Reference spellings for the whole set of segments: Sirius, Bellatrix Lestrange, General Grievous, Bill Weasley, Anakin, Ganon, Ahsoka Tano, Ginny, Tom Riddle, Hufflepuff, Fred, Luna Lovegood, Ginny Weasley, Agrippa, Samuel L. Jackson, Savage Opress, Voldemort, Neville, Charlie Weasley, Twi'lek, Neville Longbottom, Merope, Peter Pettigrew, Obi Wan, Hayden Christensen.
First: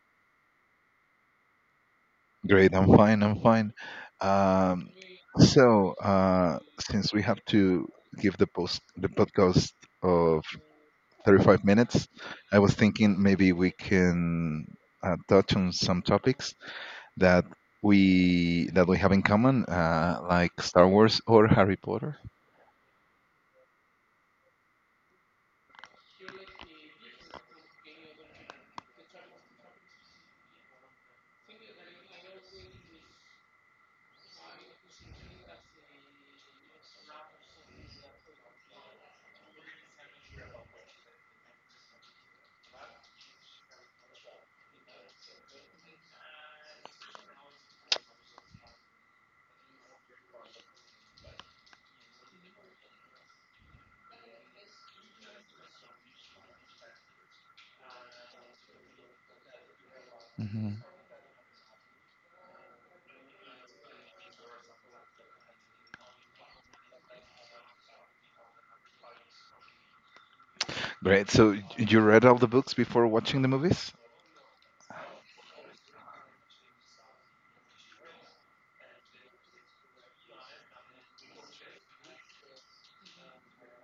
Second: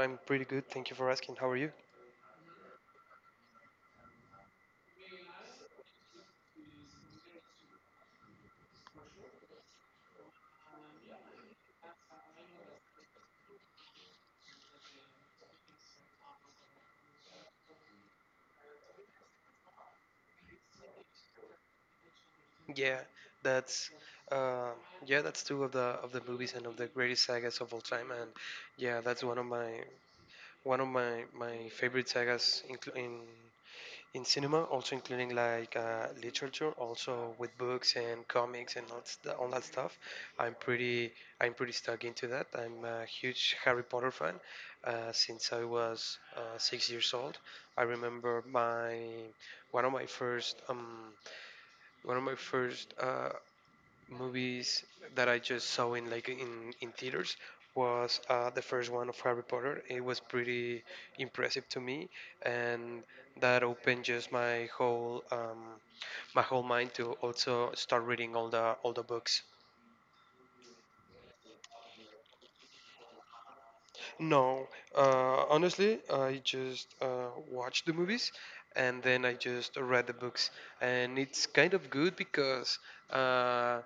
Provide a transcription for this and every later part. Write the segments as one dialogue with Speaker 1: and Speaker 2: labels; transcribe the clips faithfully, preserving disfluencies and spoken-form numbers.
Speaker 1: I'm pretty good. Thank you for asking. How are you?
Speaker 2: Great, I'm fine, I'm fine. Um, so uh, since we have to give the post the podcast of thirty-five minutes, I was thinking maybe we can uh, touch on some topics that we that we have in common, uh, like Star Wars or Harry Potter.
Speaker 1: Yeah, that's uh, yeah, that's two of the of the movies and of the greatest sagas of all time. And yeah, that's one of my one of my my favorite sagas, including in cinema, also including like uh, literature, also with books and comics and all, st- all that stuff. I'm pretty I'm pretty stuck into that. I'm a huge Harry Potter fan uh, since I was uh, six years old. I remember my one of my first um, one of my first uh, movies that I just saw in like in in theaters was uh, the first one of Harry Potter. It was
Speaker 2: Hmm.
Speaker 1: pretty impressive to me, and that opened just my whole um, my whole mind to also start reading all the all the books.
Speaker 2: Great. So y- you read all the books before watching the movies?
Speaker 1: No, uh, honestly, I just uh, watched the movies, and then I just read the books, and it's kind of good because. Uh,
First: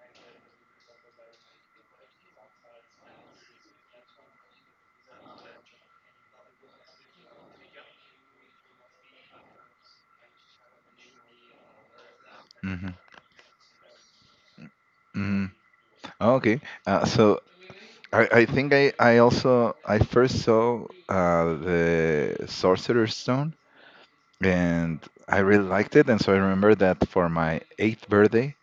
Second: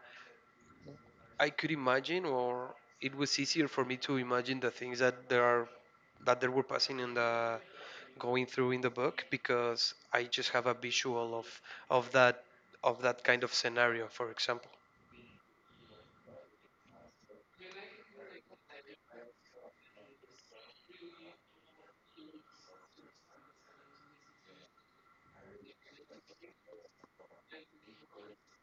Speaker 1: I could imagine, or it was easier for me to imagine the things that there are that there were passing in the going through in the book because I just have a visual of of that
Speaker 2: Hmm.
Speaker 1: of that kind of scenario, for example.
Speaker 2: Hmm. Okay. Uh, so I, I think I, I also I first saw uh, the Sorcerer's Stone, and I really liked it, and so I remember that for my eighth birthday.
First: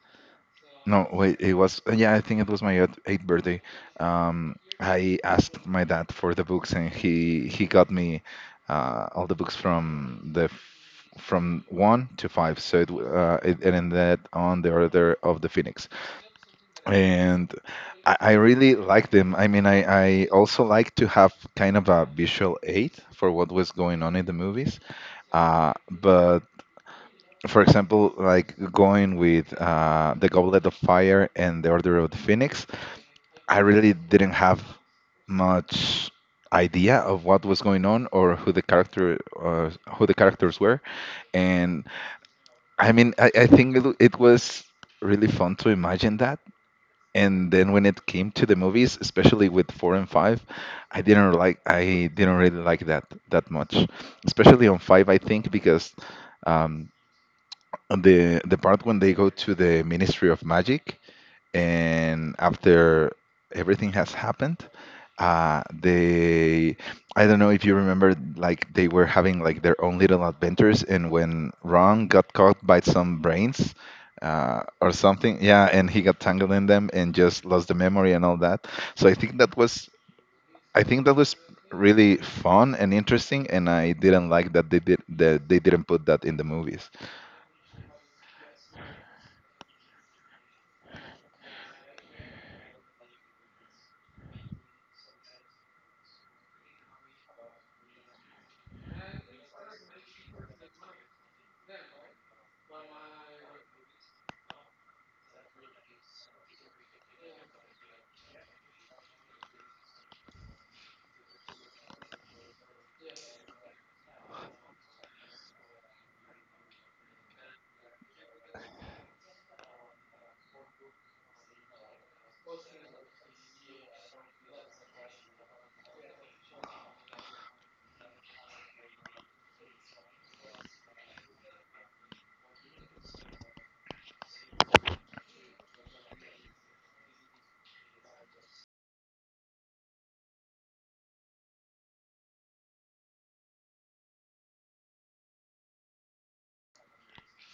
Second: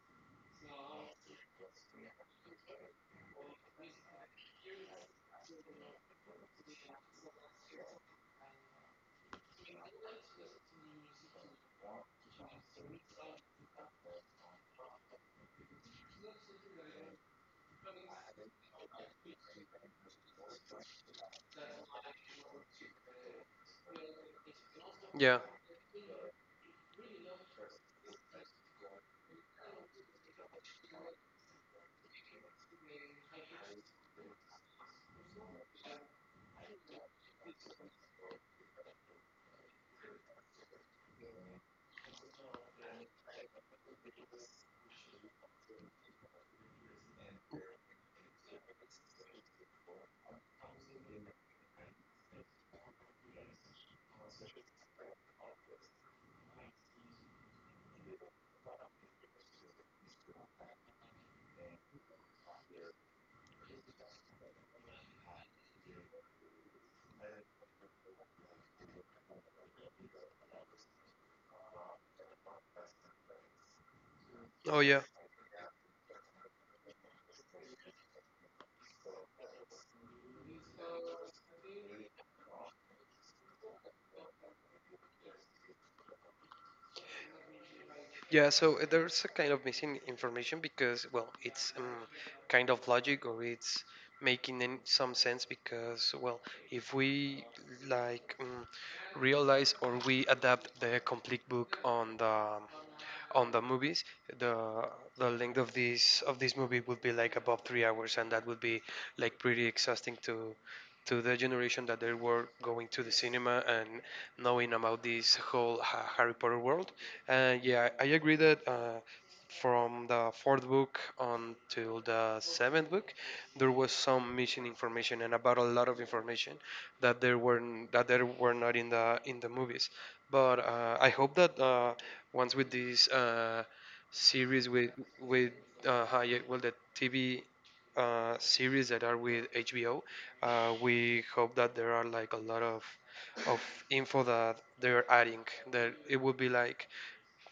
Speaker 2: No, wait, it was, yeah, I think it was my eighth eighth birthday. um, I asked my dad for the books, and he he got me uh, all the books from the f- from one to five, so it, w- uh, it, it ended on the Order of the Phoenix. And I, I really like them. I mean, I, I also like to have kind of a visual aid for what was going on in the movies.
Speaker 1: Yeah.
Speaker 2: Uh, but for example, like going with uh, the Goblet of Fire and the Order of the Phoenix, I really didn't have much idea of what was going on, or who the character uh, who the characters were. And I mean, I, I think it, it was really fun to imagine that. And then when it came to the movies, especially with four and five, I didn't like I didn't really like that that much, especially on five, I think, because um on the the part when they go to the Ministry of Magic. And after everything has happened, uh they I don't know if you remember, like they were having like their own little adventures, and when Ron got caught by some brains uh,
Speaker 1: Oh
Speaker 2: or
Speaker 1: yeah.
Speaker 2: something, yeah, and he got tangled in them and just lost the memory and all that. So i think that was I think that was really fun and interesting, and I didn't like that they did that they didn't put that in the movies.
Speaker 1: Yeah. So uh, there's a kind of missing information because well, it's um, kind of logic or it's making in some sense because well, if we like um, realize or we adapt the complete book on the on the movies, the the length of this of this movie would be like above three hours, and that would be like pretty exhausting to to the generation that they were going to the cinema and knowing about this whole Ha- Harry Potter world. And yeah, I agree that. Uh, from the fourth book until the seventh book, there was some missing information and about a lot of information that there were that there were not in the in the movies. But uh, I hope that uh, once with this uh, series with with uh, Hayek, well, the T V uh, series that are with H B O, uh, we hope that there are like a lot of of info that they're adding. That it will be like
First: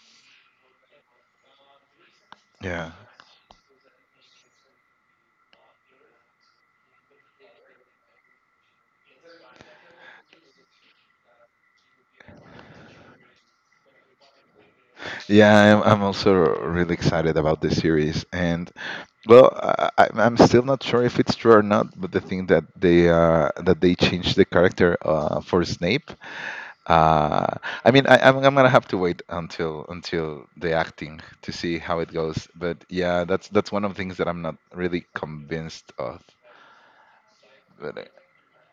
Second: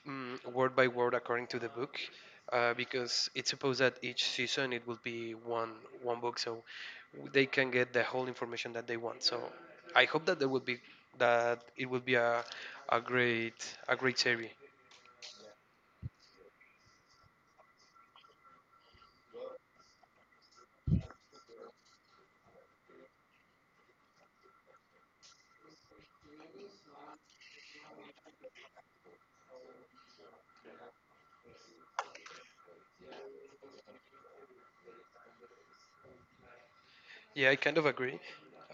Speaker 1: mm, word by word according to the book. Uh,
Speaker 2: Yeah.
Speaker 1: because it's supposed that each season it will be one one book, so they can get the whole information that they want. So I hope that there will be that it will be a, a great a great series.
Speaker 2: Yeah, I'm, I'm also really excited about this series. And well, I, I- I'm still not sure if it's true or not, but the thing that they uh, that they changed the character uh, for Snape. Uh, I mean, I, I'm, I'm gonna have to wait until until the acting to see how it goes. But yeah, that's that's one of the things that I'm not really convinced of.
Speaker 1: Yeah, I kind of
Speaker 2: But,
Speaker 1: agree.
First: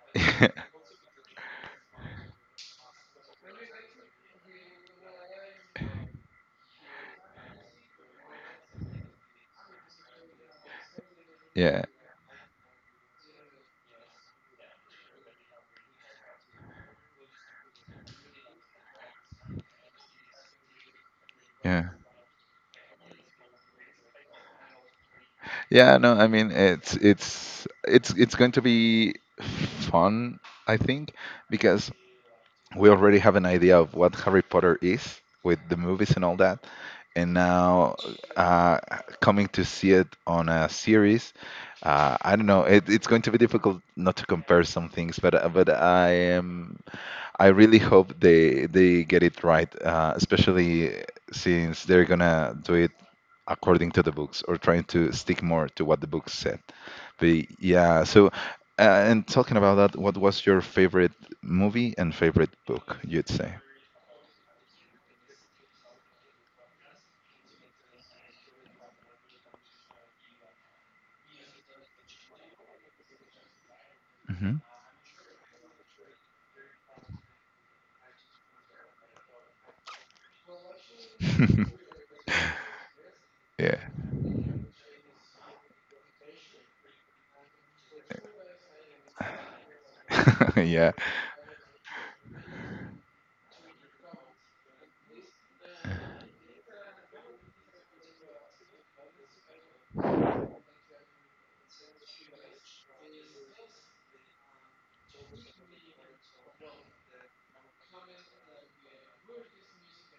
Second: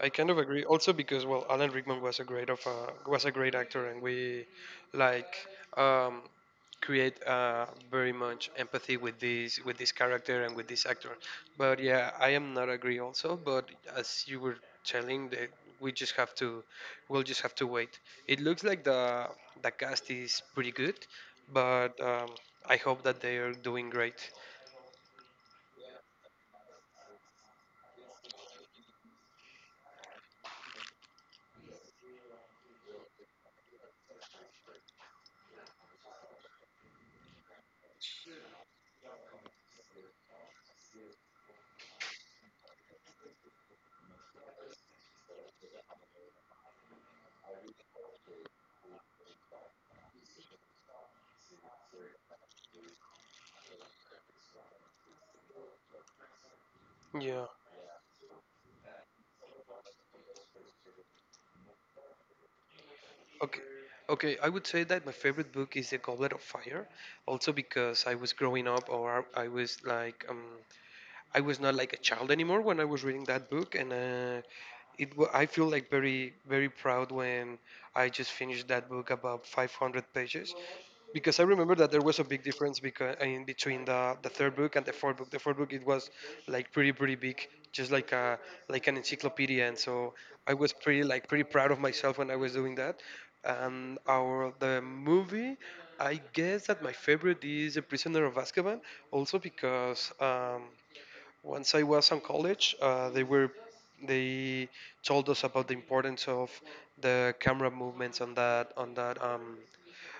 Speaker 1: I kind of agree. Also because well, Alan Rickman was a great of a, was a great actor, and we like um, create uh, very much empathy with this with this character and with this actor. But
Speaker 2: yeah,
Speaker 1: yeah, I am not agree also. But as you were telling, that we just have to we'll just have to wait. It looks like the the cast is pretty good,
Speaker 2: yeah,
Speaker 1: but um, I hope that they are doing great.
Speaker 2: yeah. No, I mean, it's it's it's it's going to be fun, I think, because we already have an idea of what Harry Potter is with the movies and all that. And now, uh, coming to see it on a series, uh, I don't know. It, it's going to be difficult not to compare some things, but uh, but I am I really hope they they get it right, uh, especially since they're gonna do it according to the books, or trying to stick more to what the books said. But
Speaker 1: Yeah.
Speaker 2: yeah, so, uh, and talking about that, what was your favorite movie and favorite book, you'd say?
Speaker 1: Okay. Okay, I would say that my favorite book is The Goblet of Fire, also because I was growing up or I was like um, I was not like a child anymore when I was reading that book, and uh,
Speaker 2: Hmm.
Speaker 1: it wa- I feel like very very proud when I just finished that book about five hundred pages, because I remember that there was a big difference because in
Speaker 2: Yeah.
Speaker 1: between the, the third book and the fourth book. The fourth book it was like pretty pretty big, just like a like an encyclopedia, and so I was
Speaker 2: Yeah.
Speaker 1: pretty like pretty proud of myself when I was doing that. And our the movie, I guess that my favorite is The Prisoner of Azkaban, also because. Um, once I was in college, uh, they were they told us about the importance of the camera movements on that on that um,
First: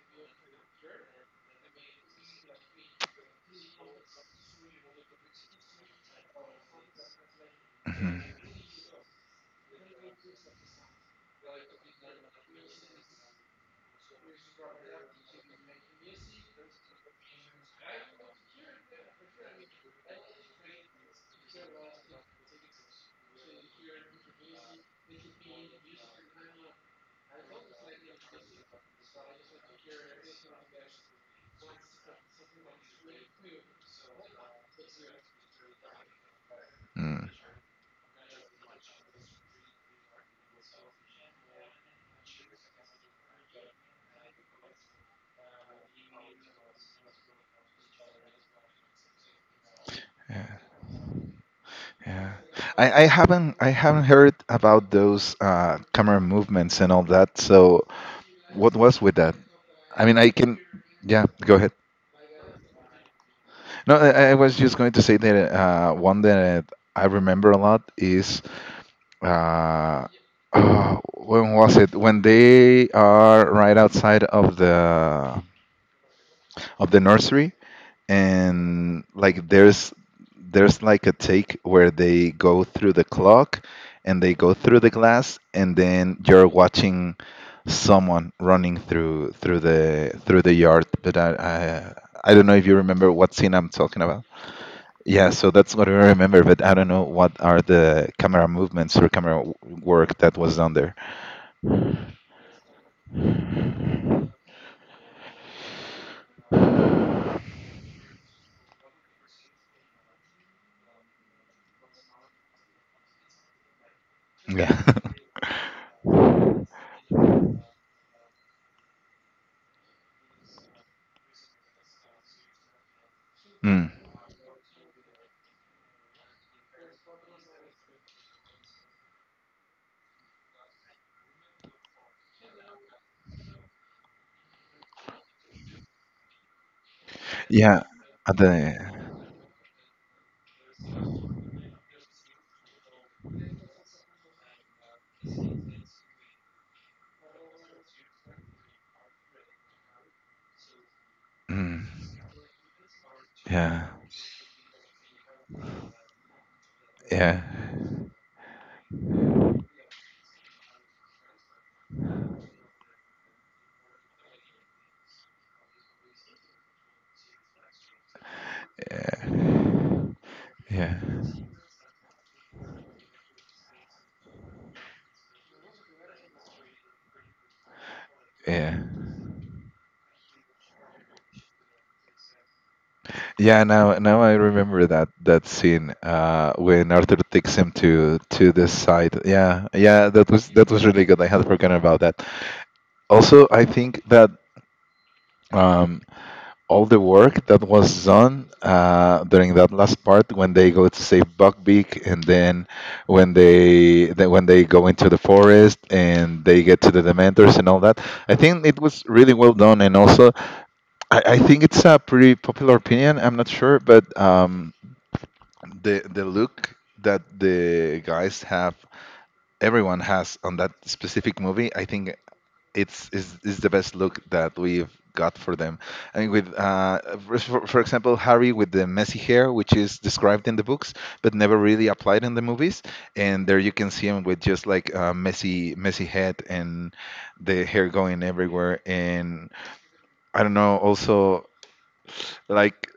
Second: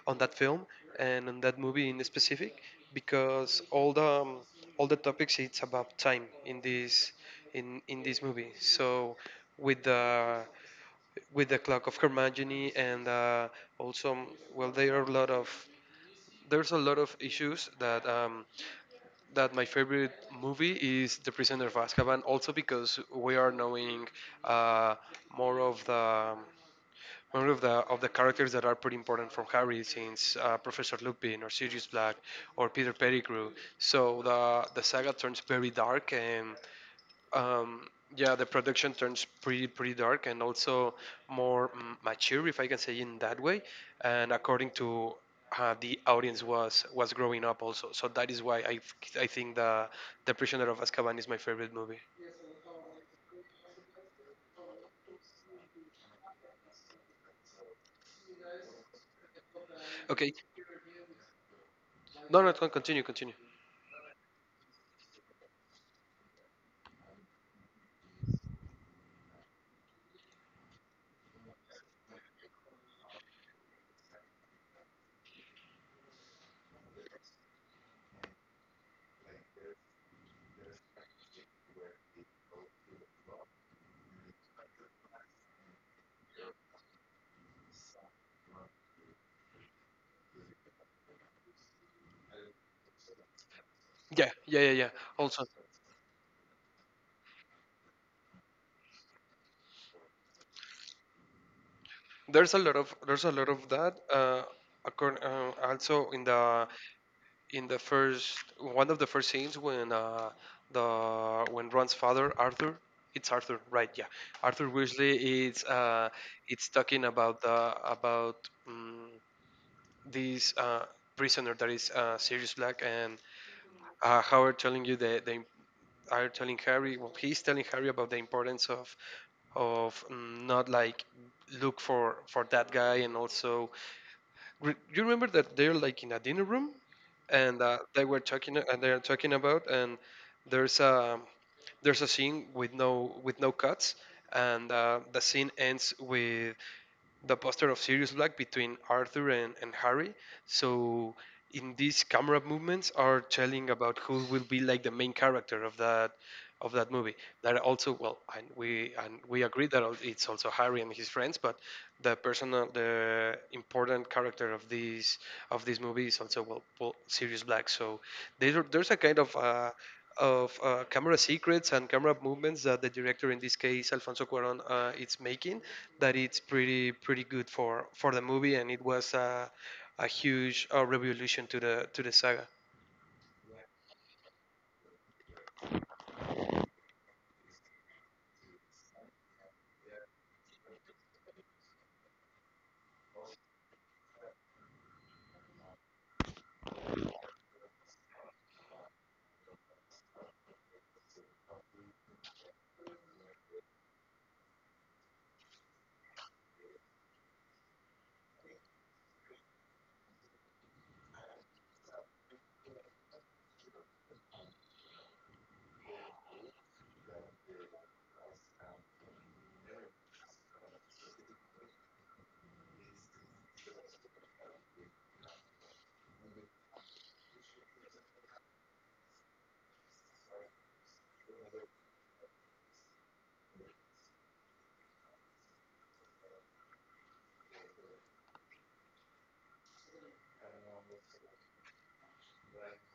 Speaker 1: on that film and on that movie in specific because all the um, all the topics it's about time in this in in
Speaker 2: Mhm.
Speaker 1: this movie so with the with the clock of Hermione and uh, also well there are a lot of there's a lot of issues that um, that my favorite movie is The Prisoner of Azkaban, also because we are knowing uh, more of the more of the of the characters that are pretty important from Harry, since uh, Professor Lupin or Sirius Black or Peter Pettigrew. So the the saga turns very dark and
Speaker 2: Mm.
Speaker 1: um, yeah, the production turns pretty pretty dark and also more mm, mature, if I can say in that way. And according to uh, the audience was was growing up also, so that is why I f- I think the the
Speaker 2: Yeah.
Speaker 1: Prisoner of Azkaban is my favorite movie.
Speaker 2: Yeah. I, I haven't I haven't heard about those uh, camera movements and all that. So what was with that? I mean, I
Speaker 1: Okay,
Speaker 2: can. Yeah, go.
Speaker 1: no, no, con- continue, continue.
Speaker 2: No, I, I was just going to say that uh, one that I remember a lot is uh, oh, when was it? When they are right outside of the of the nursery, and like there's there's like a take where they go through the clock and they go through the glass, and then you're watching someone running through through the through the yard. But I I, I don't know if you remember what scene I'm talking about.
Speaker 1: Yeah, yeah, yeah, yeah.
Speaker 2: Yeah,
Speaker 1: Also,
Speaker 2: so that's what I remember, but I don't know what are the camera movements, or camera w- work that was done there.
Speaker 1: there's a lot of there's a lot of that. Uh, according, uh, also in the in the first one of the first scenes when uh, the when Ron's father Arthur it's Arthur right yeah Arthur
Speaker 2: Yeah.
Speaker 1: Weasley is uh, it's talking about the about um, this uh, prisoner that is uh, Sirius Black and
Speaker 2: Mm.
Speaker 1: uh, how are telling you the the im- are telling Harry well he's telling Harry about the importance of of mm, not like look for for that guy and also Re- you remember that they're like in a dinner room, and uh,
Speaker 2: Yeah.
Speaker 1: they were
Speaker 2: At
Speaker 1: talking and
Speaker 2: the.
Speaker 1: they're talking about and there's a there's a scene with no with no cuts, and uh, the scene ends with the poster of Sirius Black between Arthur and, and Harry. So in
Speaker 2: Mm.
Speaker 1: these camera movements are telling
Speaker 2: Yeah.
Speaker 1: about who will be like the main character of that of that movie.
Speaker 2: Yeah.
Speaker 1: That also well, and we and we agree that it's also Harry and his friends, but the personal the important character of these of this movie is also well, well Sirius Black. So there there's a kind of uh,
Speaker 2: Yeah.
Speaker 1: of uh,
Speaker 2: Yeah.
Speaker 1: camera secrets and camera movements that the director in this case Alfonso Cuarón uh, is making that it's pretty pretty good for for the movie, and
Speaker 2: Yeah.
Speaker 1: it was a a huge uh, revolution to the to the saga.
Speaker 2: Yeah, now now I remember that that scene, uh when Arthur takes him to to this side. Yeah. Yeah, that was that was really good. I had forgotten about that. Also, I think that, um, all the work that was done uh, during that last part, when they go to save Buckbeak, and then when they then when they go into the forest and they get to the Dementors and all that, I think it was really well done. And also, I, I think it's a pretty popular opinion. I'm not sure, but um, the the look that the guys have, everyone has on that specific movie, I think it's is, is the best look that we've got for them. And with, uh, for, for example, Harry with the messy hair, which is described in the books but never really applied in the movies. And there you can see him with just like a messy, messy head, and the hair going everywhere. And I don't know, also, like,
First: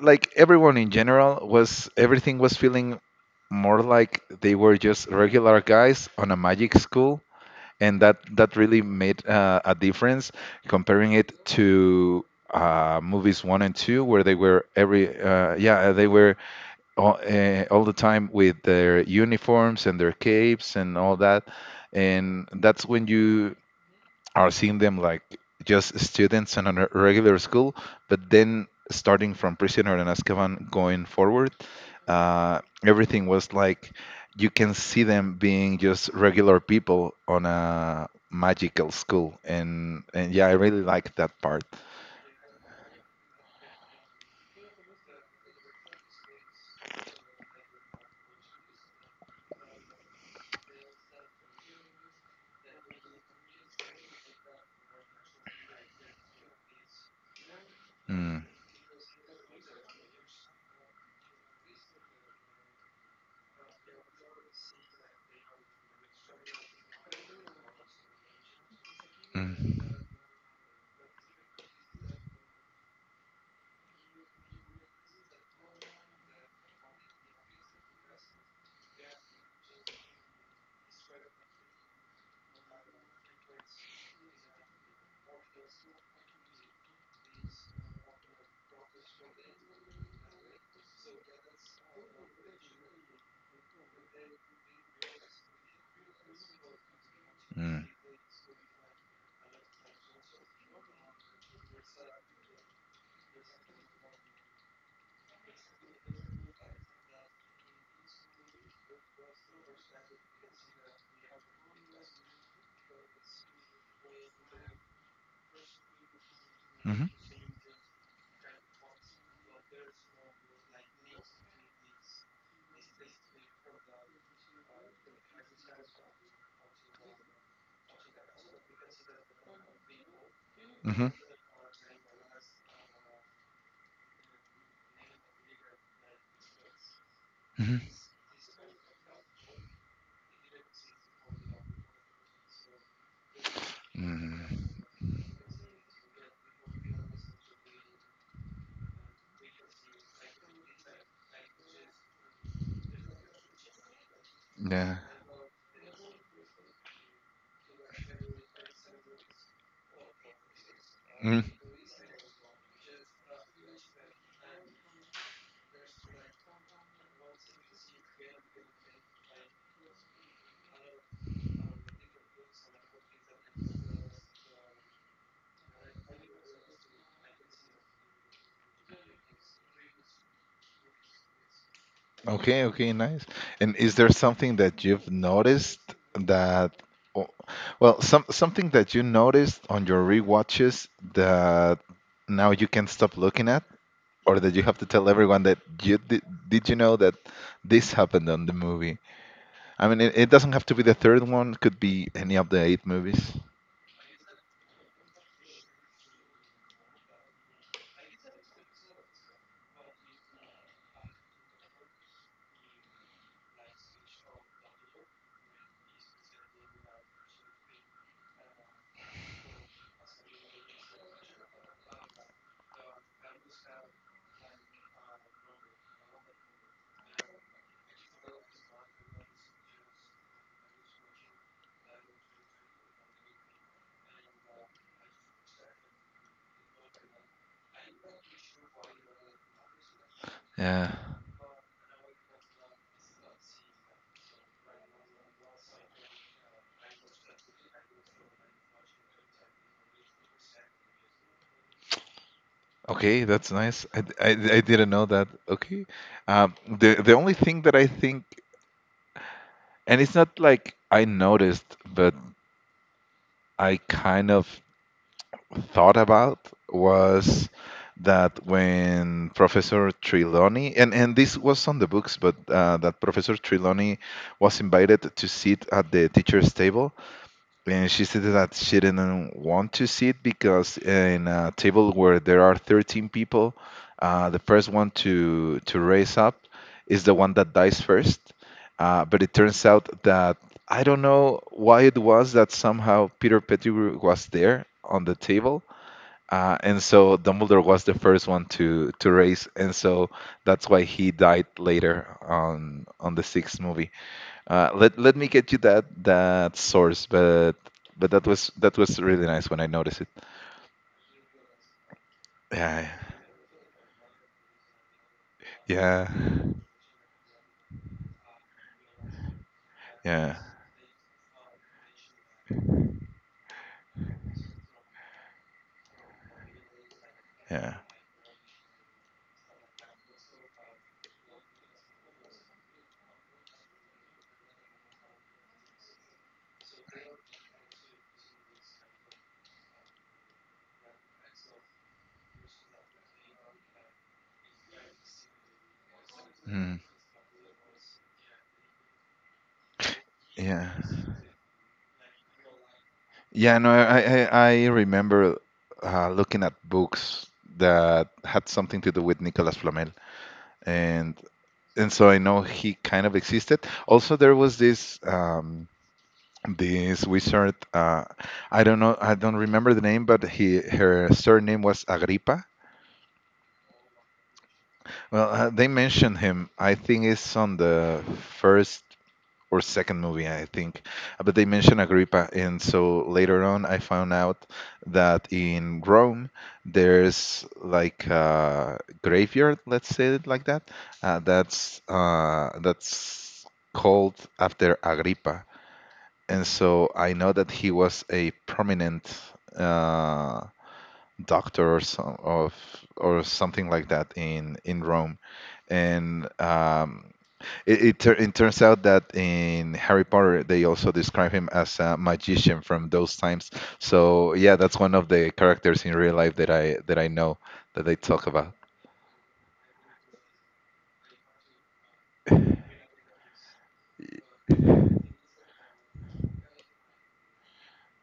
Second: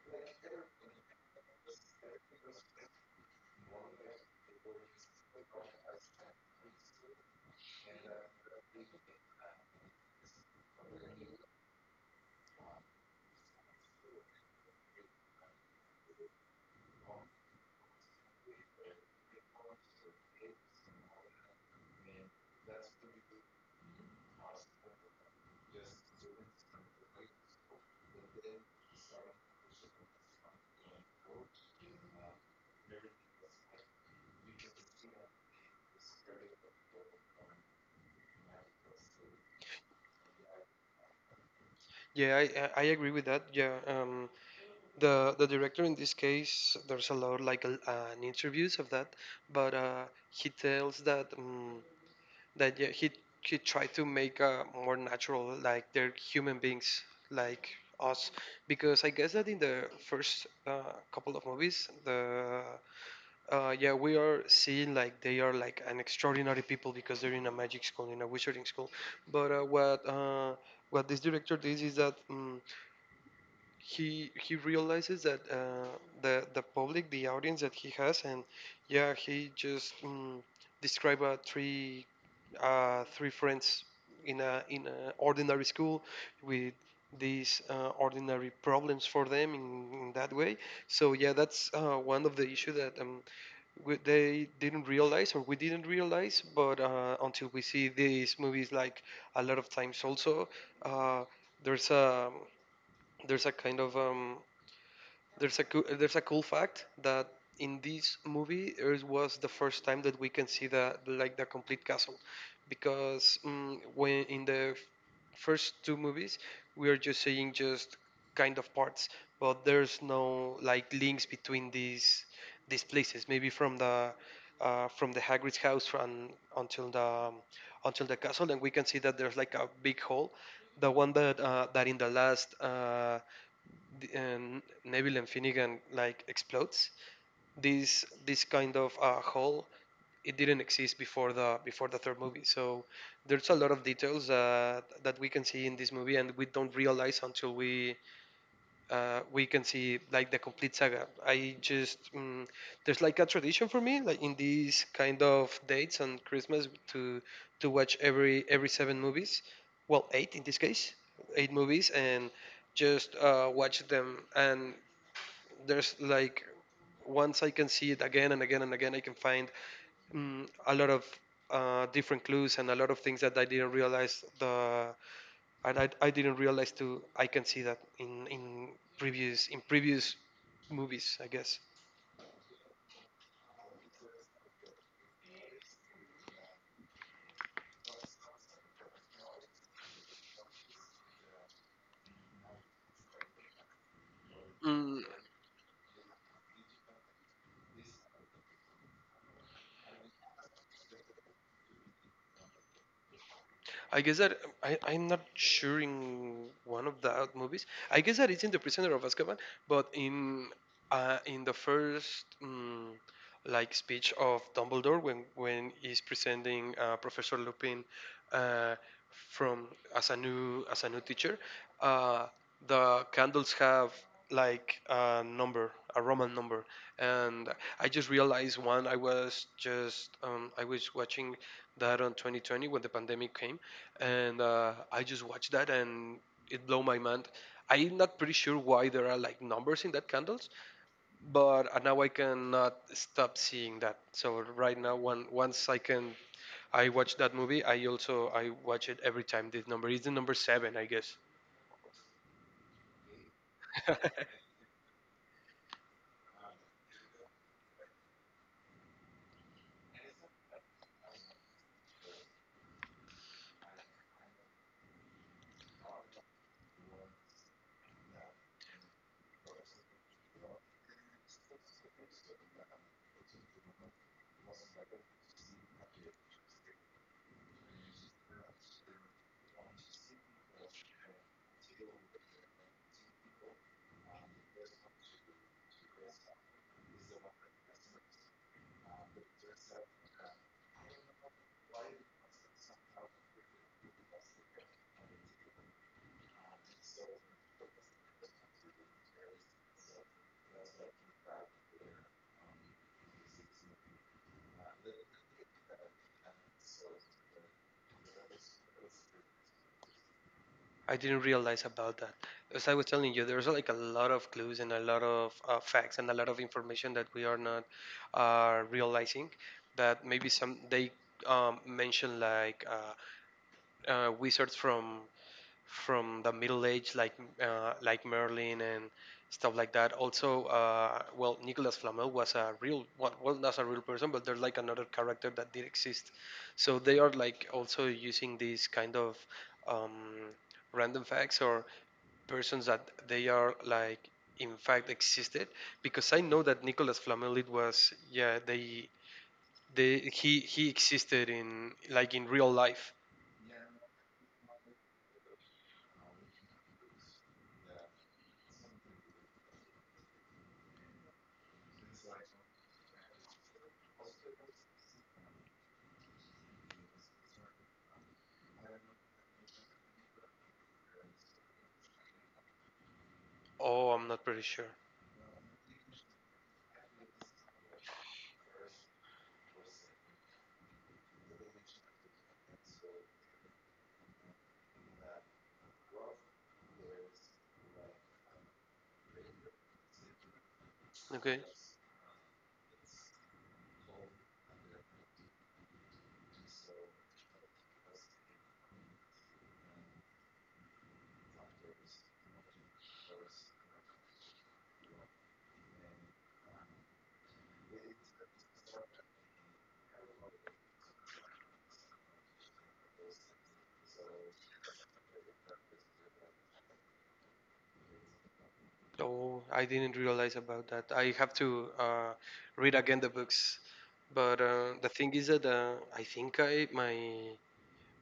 Speaker 2: like everyone in general was, everything was feeling more like they were just regular guys on a magic school, and that that really made uh, a difference, comparing it to uh, movies one and two, where they were every uh, yeah, uh, they were all, uh, all the time with their uniforms and their capes and all that. And that's when you are seeing them like just students in a re- regular school, but then starting from Prisoner and Azkaban going forward, uh, everything was like you can see them being just regular people on a magical school, and and yeah, I really like that part.
Speaker 1: Yeah, I I I agree with that. Yeah, um, the the director in this case, there's a lot like uh, an interviews of that, but uh, he tells that. Um, That yeah, he he tried to make uh, more natural like they're human beings like us
Speaker 2: Mm,
Speaker 1: because I guess that in the first uh, couple of movies the Uh, yeah, we are seeing like they are like an extraordinary people because they're in a magic school, in a wizarding school. But uh,
Speaker 2: mm,
Speaker 1: what uh, what this director did is that. mm he he realizes that uh, the the public, the audience that he has, and yeah, he just mm, describe uh, three uh, three friends in a in a ordinary school with these uh, ordinary problems for them in, in that way. So yeah, that's uh, one of the issue that um, we, they didn't realize or we didn't realize, but uh, until we
Speaker 2: mm,
Speaker 1: see these movies like a lot of times also. Uh, there's a there's a kind of um, there's a coo- there's a cool fact that in this movie it was the first time that we can see the like the complete castle because um, when in the f- first two movies we are
Speaker 2: mhm,
Speaker 1: just seeing just kind of parts but there's no like links between these these places maybe from the uh, from the Hagrid's house and until the um, until the castle and we can see that there's like a big hole the
Speaker 2: mhm,
Speaker 1: one that uh, that in the last uh, the- and Neville and Finnegan like explodes.
Speaker 2: mhm,
Speaker 1: This this kind of uh, hole, it didn't exist before the before the third movie. So there's a lot of details
Speaker 2: mm,
Speaker 1: uh, that we can see in this movie and we don't realize until we uh, we can see like the complete saga. I just mm, there's like a tradition for me, like in these
Speaker 2: yeah.
Speaker 1: kind of dates on Christmas, to to watch every every seven movies, well eight in this case,
Speaker 2: Mhm.
Speaker 1: eight movies, and just uh, watch them. And there's like once I can see it again and again and again, I can find mm, a lot of uh, different clues and a lot of things that I didn't realize the and I, I didn't realize too. I can see that in in previous in previous movies, I guess.
Speaker 2: Okay, okay, nice. And is there something that you've noticed, that, o- well, some something that you noticed on your rewatches that now you can't stop looking at, or that you have to
Speaker 1: Mm,
Speaker 2: tell everyone that you did? Did you know that this happened on the movie? I mean, it, it doesn't have to be the third one. Could be any of the eight movies.
Speaker 1: I guess that I, I'm not sure in one of the out movies. I guess that it's in The Prisoner of Azkaban, but in uh, in the first. mm like speech of Dumbledore when when he's presenting uh, Professor Lupin uh, from as a new as a new teacher. Uh, the candles have like a number, a Roman number, and I just realized one. I was just um, I was watching that on twenty twenty when the pandemic came, and uh, I just watched that and it blew my mind. I'm not pretty sure why there are like numbers in that candles,
Speaker 2: Yeah.
Speaker 1: but uh, now I cannot stop seeing that. So right now, when once I can, I watch that movie. I also I watch it every time. This number is the number seven, I guess.
Speaker 2: Okay, that's nice. I, d- I d- I didn't know that. Okay. Um, the the only thing that I think, and it's not like I noticed, but I kind of thought about, was that when Professor Trelawney, and and this was on the books, but uh, that Professor Trelawney was invited to sit at the teacher's table. And she said that she didn't want to see it because in a table where there are thirteen people, uh, the first one to to raise up is the one that dies first. Uh, but it turns out that I don't know why it was that somehow Peter Pettigrew was there on the table. Uh, and so Dumbledore was the first one to to raise, and so that's why he died later on on the sixth movie. Uh, let let me get you that that source, but but that was that was really nice when I noticed it.
Speaker 1: I didn't realize about that. As I was
Speaker 2: Yeah,
Speaker 1: telling you, there's like a lot of clues and a lot of uh, facts
Speaker 2: yeah,
Speaker 1: and a lot of information that we are not uh, realizing. That maybe
Speaker 2: yeah,
Speaker 1: some they um, mention like uh, uh, wizards from from the Middle Age, like
Speaker 2: yeah,
Speaker 1: uh, like Merlin and stuff like that. Also, uh, well, Nicolas Flamel was a real well, well, not a real person, but they're like another character that did exist. So they are like also using these kind of um, random facts or persons that they are like in fact existed because I know that
Speaker 2: mm,
Speaker 1: Nicolas Flamel it was yeah they they he he
Speaker 2: yeah,
Speaker 1: existed in like in real life.
Speaker 2: yeah. No, I I, I remember uh, looking at books that had something to do with Nicolas Flamel, and and so I know he kind of existed. Also, there was this, um, this wizard. Uh, I don't know. I don't remember the name, but he her surname was Agrippa.
Speaker 1: Oh, I'm not pretty sure.
Speaker 2: Well, uh, they mentioned him. I think it's on the first or second movie, I think. Uh, But they mentioned Agrippa, and so later on, I found out that in Rome there's like a graveyard, let's say it like that. Uh,
Speaker 1: Okay.
Speaker 2: that's uh, that's called after Agrippa, and so I know that he was a prominent. Uh, Doctors of, or something like that, in in Rome, and um, it it, tur it turns out that in Harry Potter they also describe him as a magician from those times. So yeah, that's one of the characters in real life that I that I know that they talk about.
Speaker 1: Oh, I didn't realize about that. I have to uh, read again the books. But uh, the thing is that uh, I think I my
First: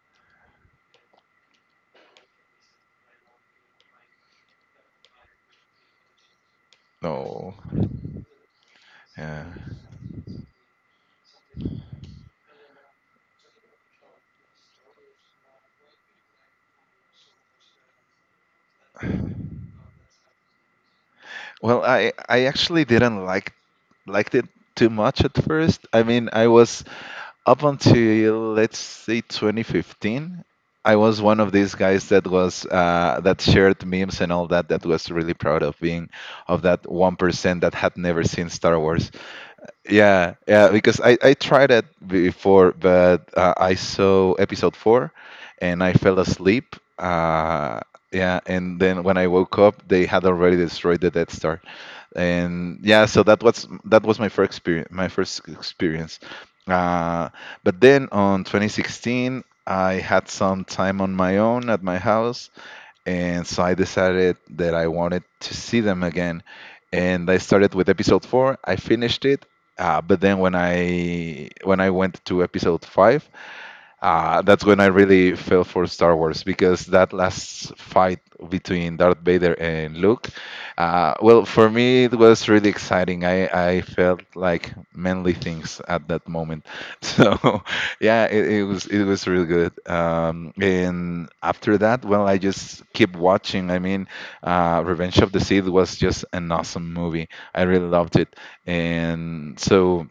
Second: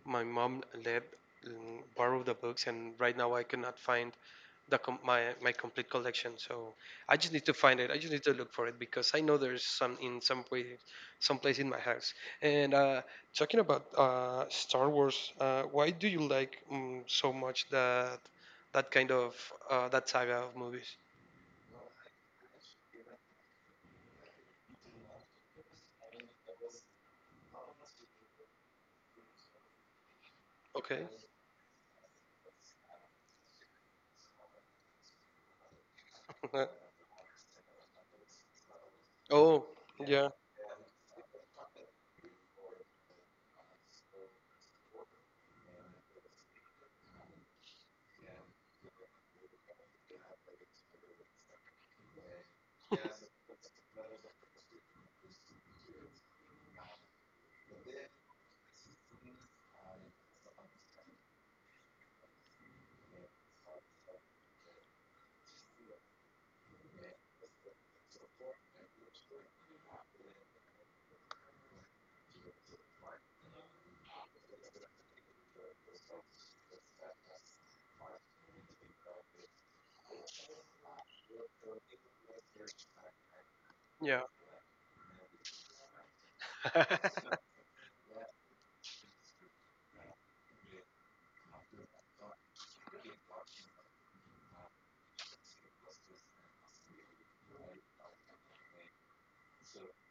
Speaker 1: my mom let mm, borrow the books, and right now I cannot find the com- my my complete collection. So I just need to
Speaker 2: No,
Speaker 1: find it. I just need to look for it because I know
Speaker 2: yeah.
Speaker 1: there's some in some way, someplace in my house. And uh, talking about uh, Star Wars, uh, why do you like um, so much that that kind of uh, that saga of movies?
Speaker 2: Well, I I actually didn't like liked it too much at first. I mean, I was up until let's say twenty fifteen, I
Speaker 1: Okay.
Speaker 2: was one of these guys that was uh, that shared memes and all that. That was really proud of being of that one percent that had never seen Star Wars.
Speaker 1: Oh, yeah,
Speaker 2: Yeah, yeah, because I, I tried it before, but uh, I saw episode four and I fell asleep. Uh, yeah, and then when I woke up, they had already destroyed the Death Star, and yeah, so that was that was my first experience, my first experience uh, but then on twenty sixteen I had some time on my own at my house, and so I decided that I wanted to see them again. And I started with episode four. I finished it. Uh, but then when i when i went to episode five, uh, that's when I really fell for Star Wars because that last fight between Darth Vader and Luke, uh, well, for me it was really exciting. I, I
Speaker 1: yeah.
Speaker 2: felt like manly things at that moment, so yeah, it, it was it was really good. Um, and after that, well, I just keep watching. I mean, uh, Revenge of the Sith was just an awesome movie. I really loved it, and so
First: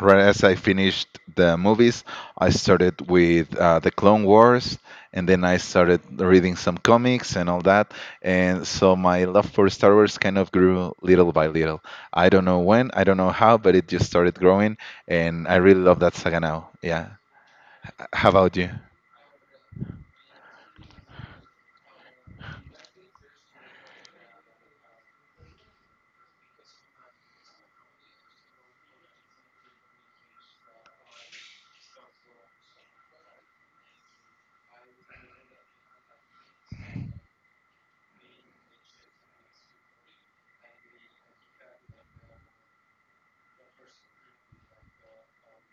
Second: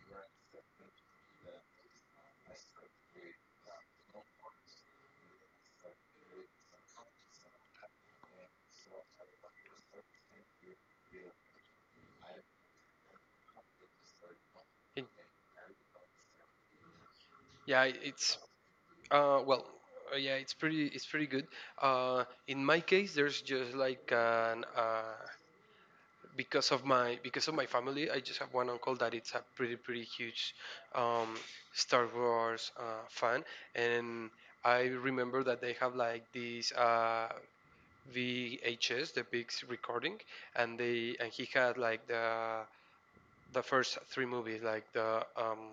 Speaker 2: right as I finished the movies, I started with uh, the Clone Wars, and then I started reading some comics and all that. And so my love for Star Wars kind of grew little by little. I don't know when, I don't know how, but it just started growing,
Speaker 1: It-
Speaker 2: and I really love that saga now. Yeah.
Speaker 1: yeah,
Speaker 2: How
Speaker 1: it's
Speaker 2: about you?
Speaker 1: Uh, well, uh, yeah, it's pretty it's pretty good. Uh, in my case, there's just like an uh, because of my because of my family, I just have one uncle that it's a pretty pretty huge um, Star Wars uh, fan, and I remember that they have like these. Uh, V H S, the big s- recording, and they and he had like the the first three movies, like the um,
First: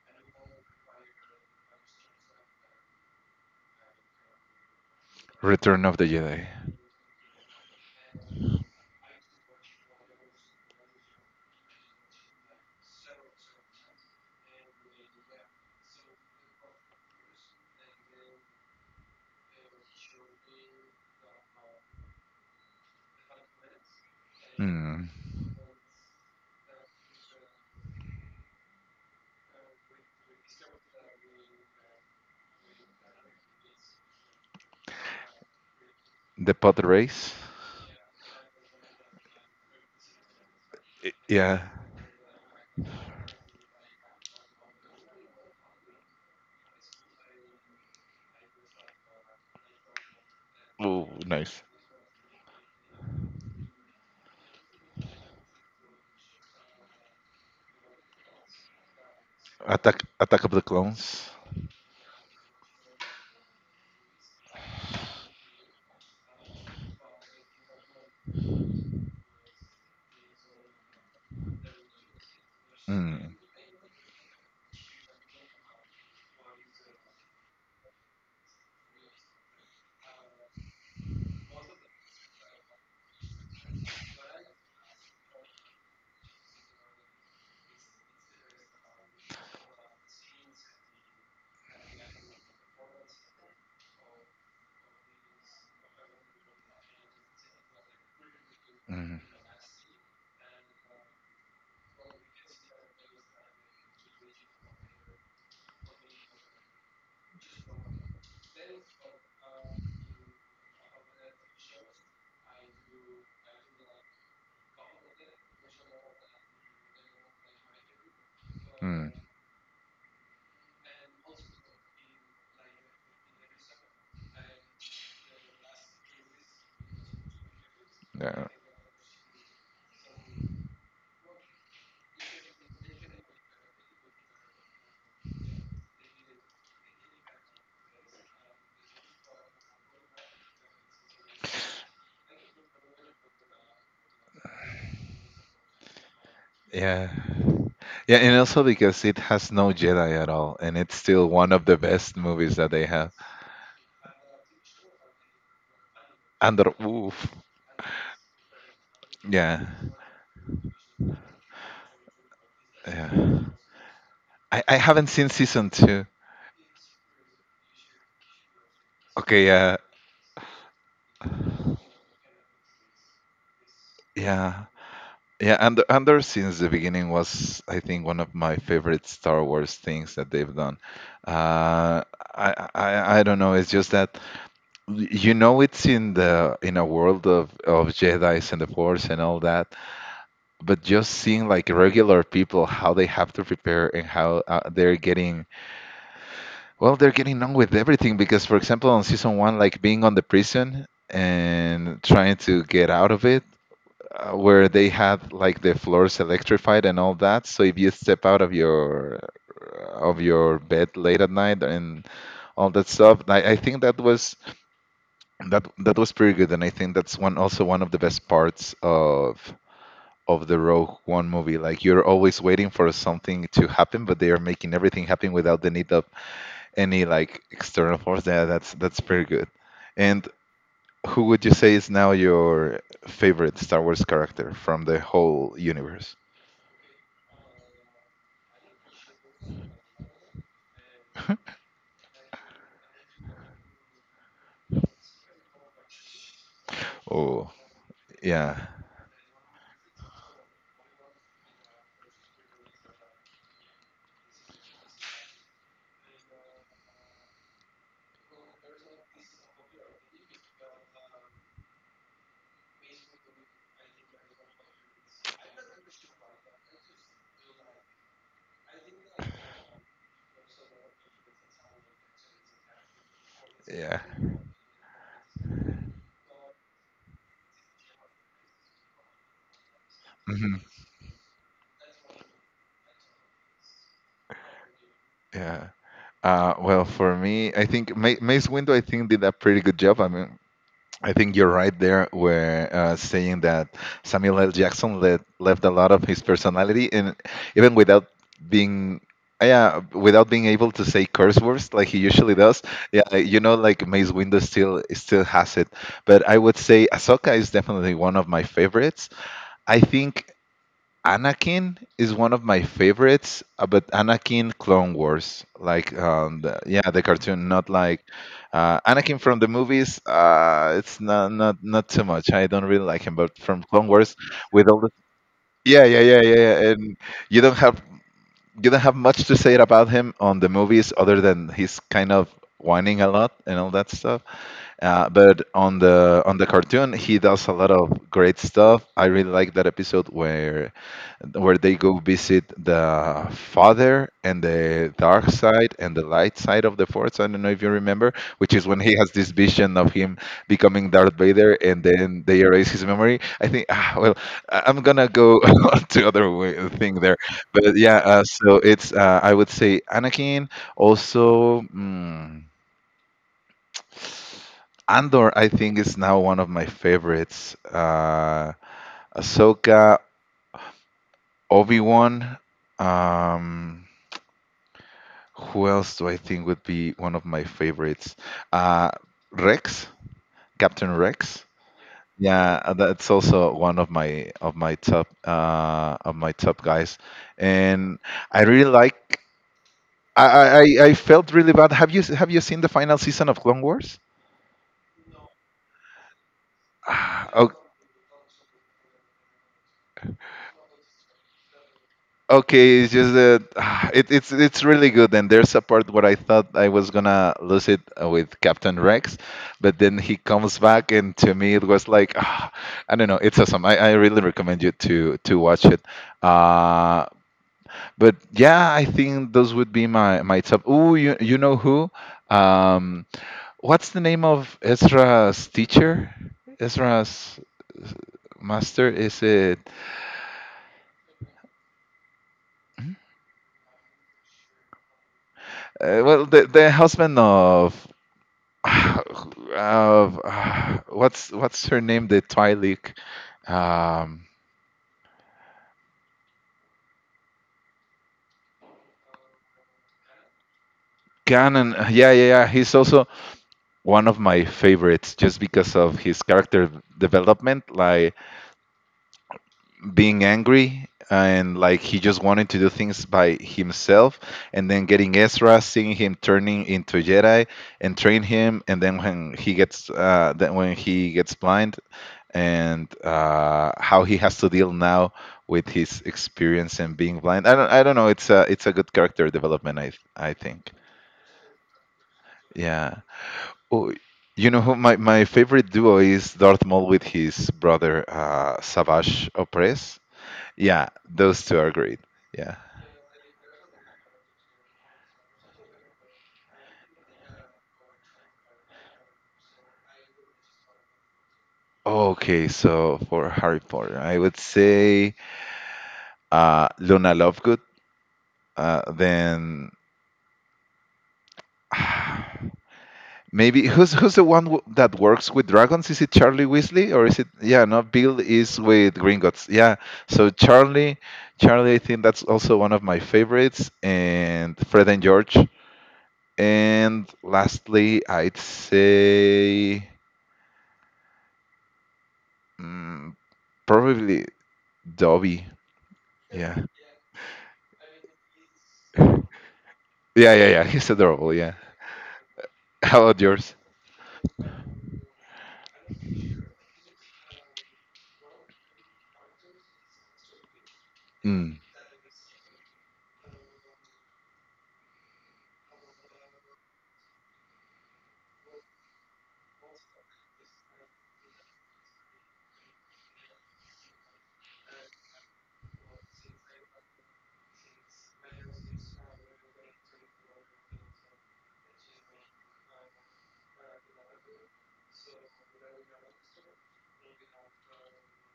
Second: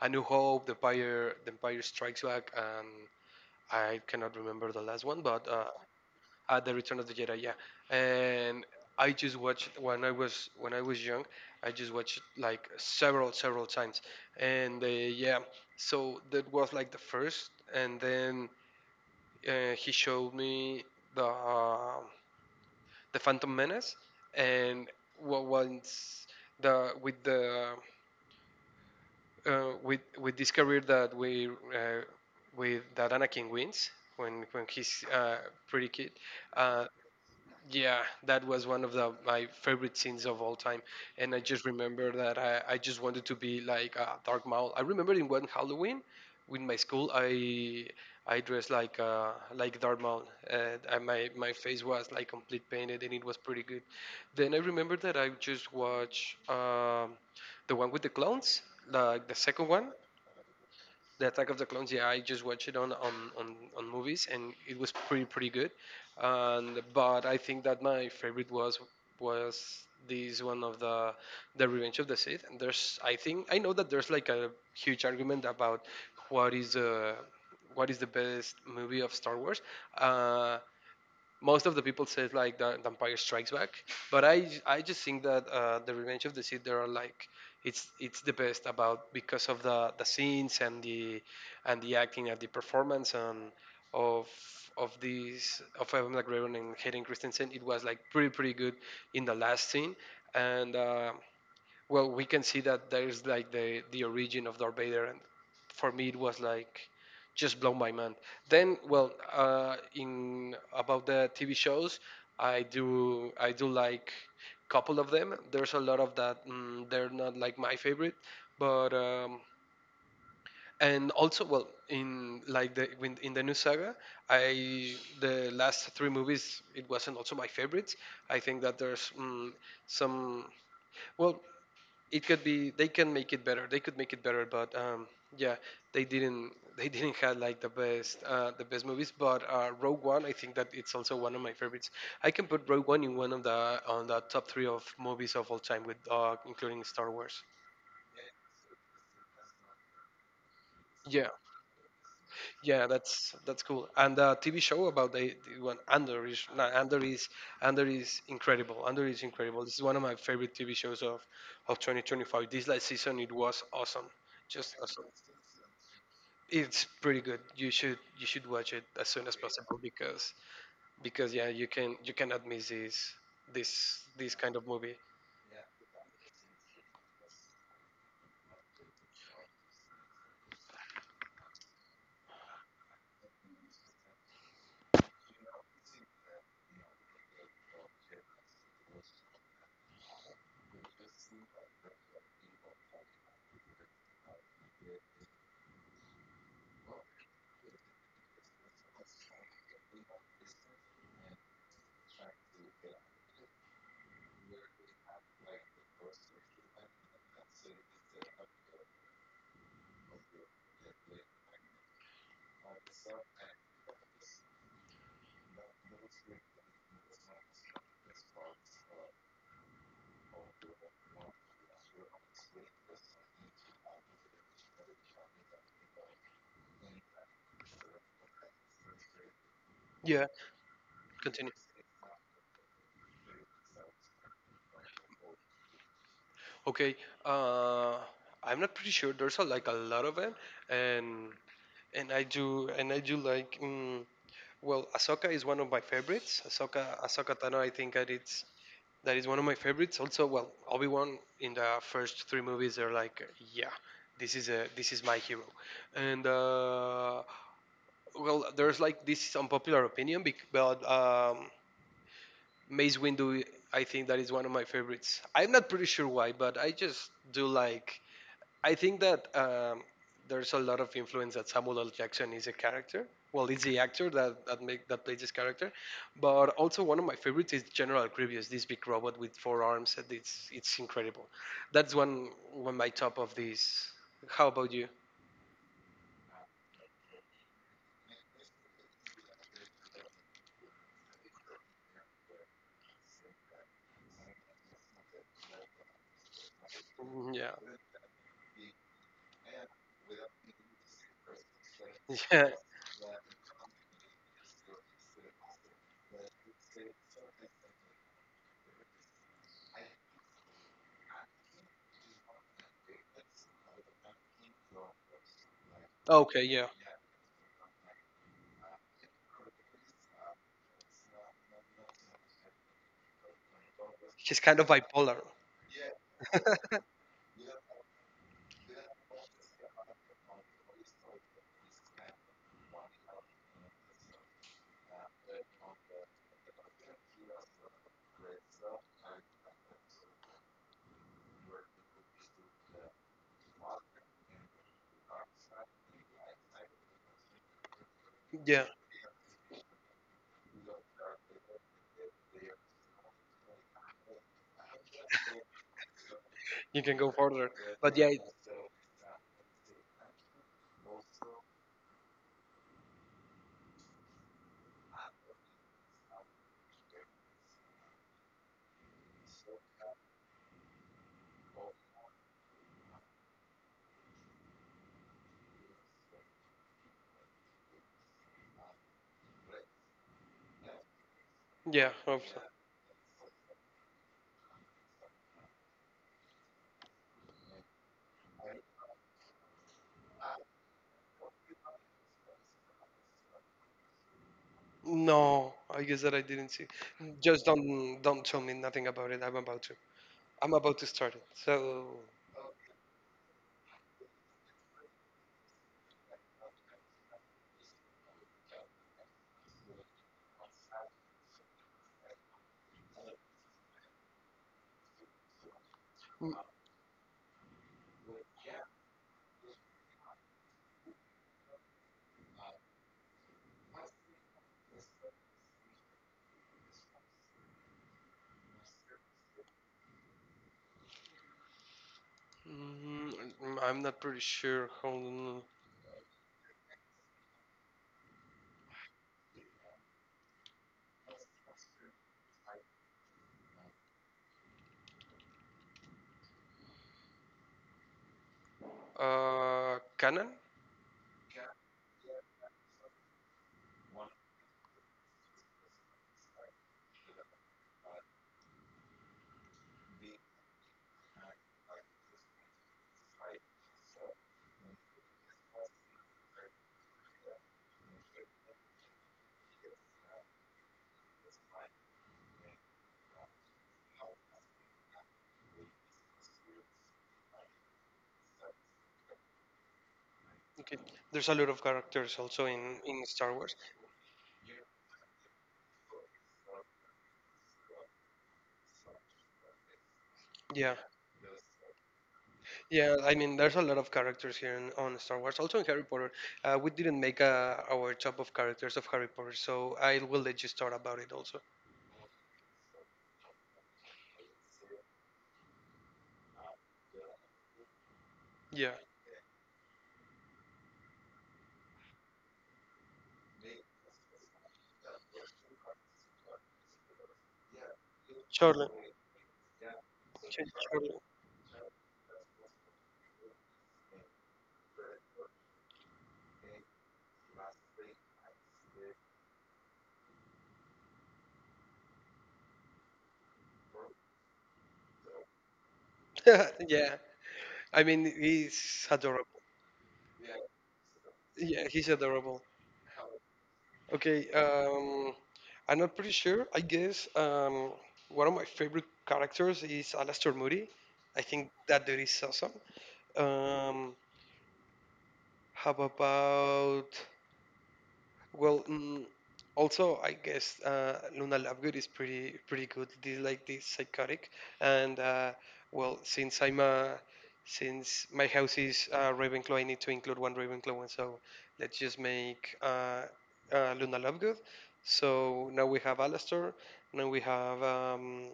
Speaker 1: A New Hope, the Empire, the Empire Strikes Back, and I cannot remember the last one, but uh,
Speaker 2: Return of the Jedi.
Speaker 1: at the Return of the Jedi, yeah. And I just watched when I was when I was young. I just watched like several several times, and uh, yeah. So that was like the first, and then uh, he showed me the uh, the Phantom Menace, and
Speaker 2: Hmm.
Speaker 1: what once the with the uh, we we discovered that we uh, with that Anakin wins when when he's uh, pretty kid.
Speaker 2: The pod
Speaker 1: Uh,
Speaker 2: race.
Speaker 1: yeah, that was one of the my favorite scenes of all time,
Speaker 2: It,
Speaker 1: and I
Speaker 2: yeah.
Speaker 1: just remember that I, I just wanted to be like a dark mole. I remember in one Halloween, with my school, I I dressed like uh like dark mole, and I,
Speaker 2: Ooh,
Speaker 1: my my
Speaker 2: nice.
Speaker 1: face was like complete painted, and it was pretty good. Then I remember that I just watched um, the one with the clones, like the second one,
Speaker 2: Attack Attack of the
Speaker 1: the
Speaker 2: Clones.
Speaker 1: Attack of the Clones, yeah, I just watched it on on, on, on movies and it was pretty pretty good. And but I think that my favorite was was this one of the the Revenge of the Sith. And there's I
Speaker 2: Mm.
Speaker 1: think I know that there's like a huge argument about what is uh, what is the best movie of Star Wars. Uh, Most of the people says like the, the Empire Strikes Back, but I j- I just think that uh, the Revenge of the Sith there are like it's it's the best about because of the the scenes and the and the acting and the performance and of of these of Evan McGregor and Hayden Christensen. It was like pretty pretty good
Speaker 2: Mm.
Speaker 1: in the last scene and. Uh, well, we can see that there's like the the origin of Darth Vader, and for me it was like just blown my mind. Then well uh, in about the T V shows I do I do like couple of them. There's a lot of that mm, they're not like my favorite, but
Speaker 2: Mm.
Speaker 1: um, and also well in like the when- in the new saga I the last three movies it wasn't also my favorites. I
Speaker 2: Yeah.
Speaker 1: think that there's mm, some well it could be they can make it better they could make it better, but um yeah, they didn't they didn't have like the best uh the best movies, but uh Rogue One I think that it's also one of my favorites. I can put Rogue One in one of the on the top three of movies of all time with uh including Star
Speaker 2: Yeah.
Speaker 1: Wars.
Speaker 2: Yeah, and also because it has no Jedi at all, and it's still
Speaker 1: Yeah,
Speaker 2: one of the best movies that
Speaker 1: yeah,
Speaker 2: they have.
Speaker 1: that's that's cool. And the TV show about the, the one Andor is no,
Speaker 2: Andor,
Speaker 1: Andor
Speaker 2: oof.
Speaker 1: is Andor is incredible. Andor is incredible.
Speaker 2: Yeah,
Speaker 1: This is one of my favorite TV shows of of twenty twenty-five. This last season it
Speaker 2: yeah.
Speaker 1: was awesome,
Speaker 2: I,
Speaker 1: just
Speaker 2: I
Speaker 1: awesome.
Speaker 2: haven't seen season two.
Speaker 1: It's pretty good. You should you should watch it as soon as
Speaker 2: Okay,
Speaker 1: possible
Speaker 2: yeah,
Speaker 1: because because yeah, you can you cannot miss this this this kind of
Speaker 2: yeah.
Speaker 1: movie.
Speaker 2: Yeah, Andor, Andor since the beginning was, I think, one of my favorite Star Wars things that they've done. Uh, I, I, I don't know. It's just that y- you know it's in the in a world of, of Jedi's and the Force and all that, but just seeing like regular people how they have to prepare and how uh, they're getting, well, they're getting on with everything because for example on season one, like being on the prison and trying to get out of it, uh, where they had like the floors electrified and all that. So if you step out of your, of your bed late at night and all that stuff, i, I think that was, that that was pretty good. And I think that's one, also one of the best parts of of the Rogue One movie. Like you're always waiting for something to happen, but they are making everything happen without the need of any like external force. Yeah, that's that's pretty good. And
Speaker 1: Yeah,
Speaker 2: who would you
Speaker 1: continue.
Speaker 2: say is now your favorite Star Wars character from the whole universe?
Speaker 1: Okay, uh, I'm not pretty sure. There's a, like a lot of it, and and I do and I do like. Mm, well, Ahsoka is one of my favorites. Ahsoka, Ahsoka
Speaker 2: Oh,
Speaker 1: Tano. I think that it's
Speaker 2: yeah,
Speaker 1: that is one of my favorites. Also, well, Obi Wan in the first three movies, they're like, yeah, this is a this is my hero, and uh, well, there's like this unpopular opinion, bec- but um, Mace Windu, I think that is one of my favorites. I'm not pretty sure why, but I just do like I think that um, there's a lot of influence that Samuel L. Jackson is a character. Well, he's the
Speaker 2: yeah.
Speaker 1: actor that that make that plays this character, but also one of my favorites is General Grievous, this big robot with four arms. And It's
Speaker 2: Mhm.
Speaker 1: it's incredible. That's one one my top of these. How about you?
Speaker 2: Yeah. Uh, well, for me, I think Ma Mace Windu, I think did a pretty good job. I mean, I think you're right there, where uh, saying that Samuel L. Jackson let, left a lot of his personality, and
Speaker 1: Mm, yeah,
Speaker 2: even without being, yeah, without being able to say curse words like he usually
Speaker 1: yeah.
Speaker 2: does. Yeah, uh, you know, like Mace Windu still still has it, but I would say Ahsoka is definitely one of my favorites. I think Anakin is one of my favorites, uh, but Anakin Clone Wars, like um,
Speaker 1: Okay,
Speaker 2: the,
Speaker 1: yeah.
Speaker 2: yeah, the cartoon, not like uh, Anakin from the movies. Uh, it's not not not too much. I don't really like him, but from Clone Wars,
Speaker 1: He's kind of
Speaker 2: with all the,
Speaker 1: bipolar.
Speaker 2: yeah yeah yeah yeah, yeah, and you don't have, you don't have much to say about him on the movies other than he's kind of whining a lot and all that stuff. Uh, but on the, on the cartoon, he does a lot of great stuff. I really like that episode where where they go visit the father and the dark side and the light side of the force. I don't know if you remember, which
Speaker 1: Yeah,
Speaker 2: is when he has this vision of him becoming Darth Vader, and then they erase his memory. I think, ah, well, I- I'm gonna go on to other way,
Speaker 1: you
Speaker 2: thing
Speaker 1: can go
Speaker 2: there,
Speaker 1: further,
Speaker 2: but
Speaker 1: but
Speaker 2: yeah.
Speaker 1: yeah, it-
Speaker 2: Uh, so it's uh, I would say Anakin. Also, mm, Andor, I think, is now one of my favorites. Uh, Ahsoka, Obi Wan. Um, Who else do I think would be one of my favorites? Uh, Rex, Captain Rex.
Speaker 1: yeah.
Speaker 2: Yeah, uh, that's also one of my, of my top, uh, of my top guys, and I really like. I, I I I felt really bad. Have you, have you seen the final season of Clone Wars?
Speaker 1: No, I guess that I didn't see.
Speaker 2: Ah,
Speaker 1: Just
Speaker 2: ok.
Speaker 1: don't don't tell me nothing about it. I'm about to. I'm about to start it. So
Speaker 2: Okay, it's just that it, it's it's really good, and there's a part where I thought I was gonna lose it uh, with Captain Rex, but then he comes back, and to me it was like, ah, I don't know, it's awesome. I, I really recommend you to to watch it.
Speaker 1: mm,
Speaker 2: Uh, but yeah, I think those would be my, my top. Ooh, you you know who? Um, what's the name of Ezra's teacher? Ezra's master, is it?
Speaker 1: mm, I'm not pretty sure. Hold on.
Speaker 2: Uh, well, the the husband of uh, uh, what's what's her name? The Twi'lek. Um,
Speaker 1: Uh, canon.
Speaker 2: Ganon. Uh, yeah, yeah, yeah. He's also one of my favorites, just because of his character development, like being angry and like he just wanted to do things by himself, and then getting Ezra, seeing him turning into a Jedi and train him, and then when he gets uh, then when he gets blind, and uh, how he has to deal now with his experience and being blind. I don't I don't know. It's a, it's a good character development, I I think.
Speaker 1: Okay. There's a lot of characters also in
Speaker 2: Yeah.
Speaker 1: in Star Wars.
Speaker 2: Oh, you know who my, my favorite duo is? Darth Maul with his brother, uh, Savage Opress.
Speaker 1: Yeah,
Speaker 2: Yeah, those two are great. Yeah.
Speaker 1: yeah. I mean, there's a lot of characters here in, on Star Wars. Also in Harry Potter. Uh, we didn't make uh, our top of characters of Harry Potter, so I will let you start about it also.
Speaker 2: Okay, so for Harry Potter, I would say uh, Luna Lovegood.
Speaker 1: Yeah,
Speaker 2: Uh, then maybe who's, who's the one w- that works with dragons? Is it Charlie Weasley or is it, yeah? No, Bill is
Speaker 1: Charlie.
Speaker 2: with Gringotts. Yeah, so
Speaker 1: Ch-
Speaker 2: Charlie, Charlie, I think that's also one of my favorites, and Fred and George. And lastly, I'd say mm, probably Dobby.
Speaker 1: Charlie.
Speaker 2: Yeah,
Speaker 1: Yeah. I mean, he's adorable.
Speaker 2: yeah, yeah, yeah. He's adorable. Yeah.
Speaker 1: Yeah, he's adorable.
Speaker 2: How about yours?
Speaker 1: Okay, um, I'm not pretty sure. I guess um, one of my favorite characters is Alastor Moody. I think
Speaker 2: Mm.
Speaker 1: that dude is awesome. Um, how about well, mm, also I guess uh, Luna Lovegood is pretty pretty good. This like this psychotic, and uh, well, since I'm a since my house is uh, Ravenclaw, I need to include one Ravenclaw, and so let's just make uh, uh, Luna Lovegood. So now we have Alastor, now we have um,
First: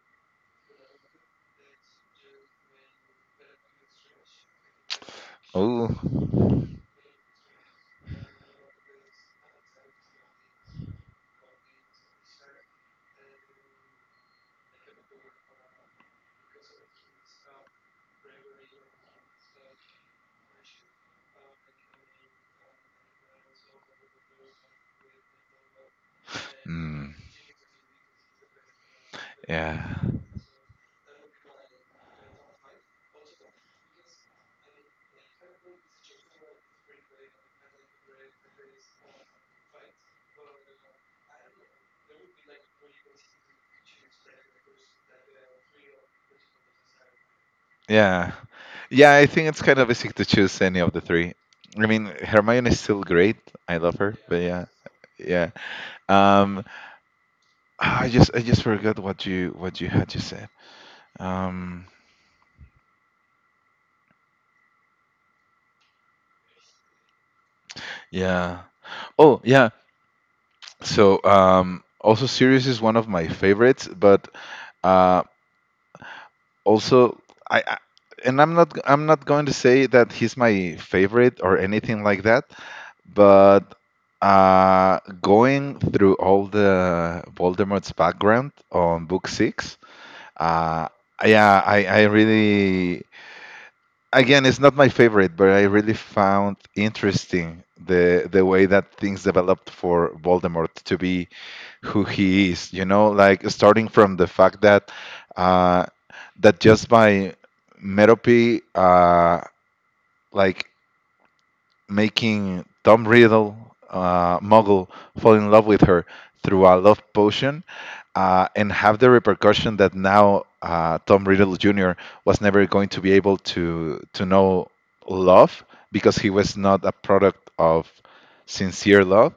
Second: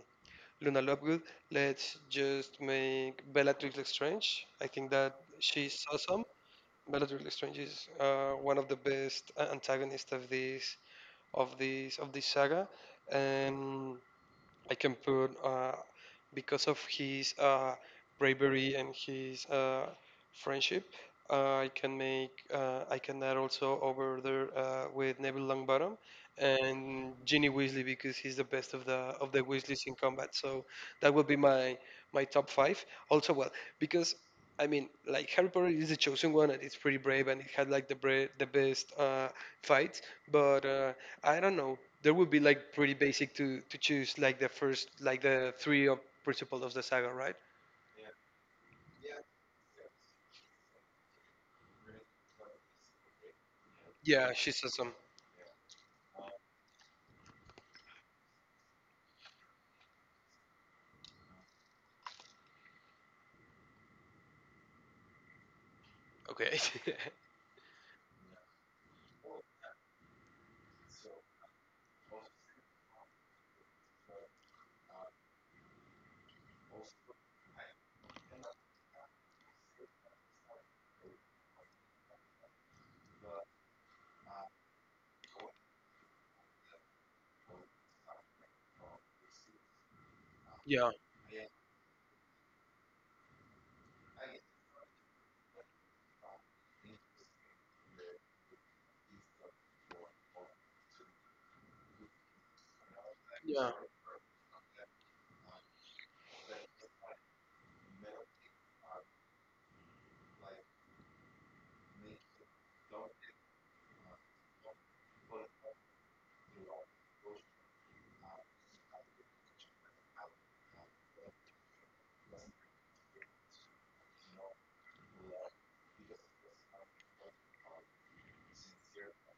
Speaker 1: Luna Lovegood. Let's just make Bellatrix Lestrange. I think that she's awesome.
Speaker 2: Oh.
Speaker 1: Bellatrix Lestrange is uh, one of the best a- antagonists of this of this of this saga. Um, I can put uh, because of his uh, bravery and his uh, friendship. Uh, I can make uh, I can add also over there uh, with Neville Longbottom and
Speaker 2: Mm.
Speaker 1: Ginny Weasley because he's the best of the of the Weasleys
Speaker 2: Yeah.
Speaker 1: in combat. So that would be my my top five. Also, well, because I mean, like Harry Potter is the chosen one and it's pretty brave and it had like the bra- the best uh, fights, but uh, I don't know. There would be like pretty basic to to choose like the first like the three of principles of the saga, right?
Speaker 2: Yeah. Yeah, I think it's kind of basic to choose any of the three. I mean, Hermione is still great. I love her,
Speaker 1: Yeah,
Speaker 2: but
Speaker 1: she's
Speaker 2: yeah,
Speaker 1: awesome.
Speaker 2: yeah. Um, ah, I just, I just forgot what you, what you had just said. Um,
Speaker 1: Okay.
Speaker 2: yeah. Oh, yeah. So, um, also Sirius is one of my favorites, but uh, also, I, I and I'm not, I'm not going to say that he's my favorite or anything like that, but uh, going through all the Voldemort's background on book six, uh,
Speaker 1: Yeah.
Speaker 2: yeah, I, I really, again, it's not my favorite, but I really found interesting the the way that things developed for Voldemort to be who he is. You know, like
Speaker 1: Yeah.
Speaker 2: starting from the fact that uh, that just by Merope, uh, like making Tom Riddle, uh, Muggle, fall in love with her through a love potion, uh, and have the repercussion that now uh, Tom Riddle junior was never going to be able to to know love because he was not a product of sincere love.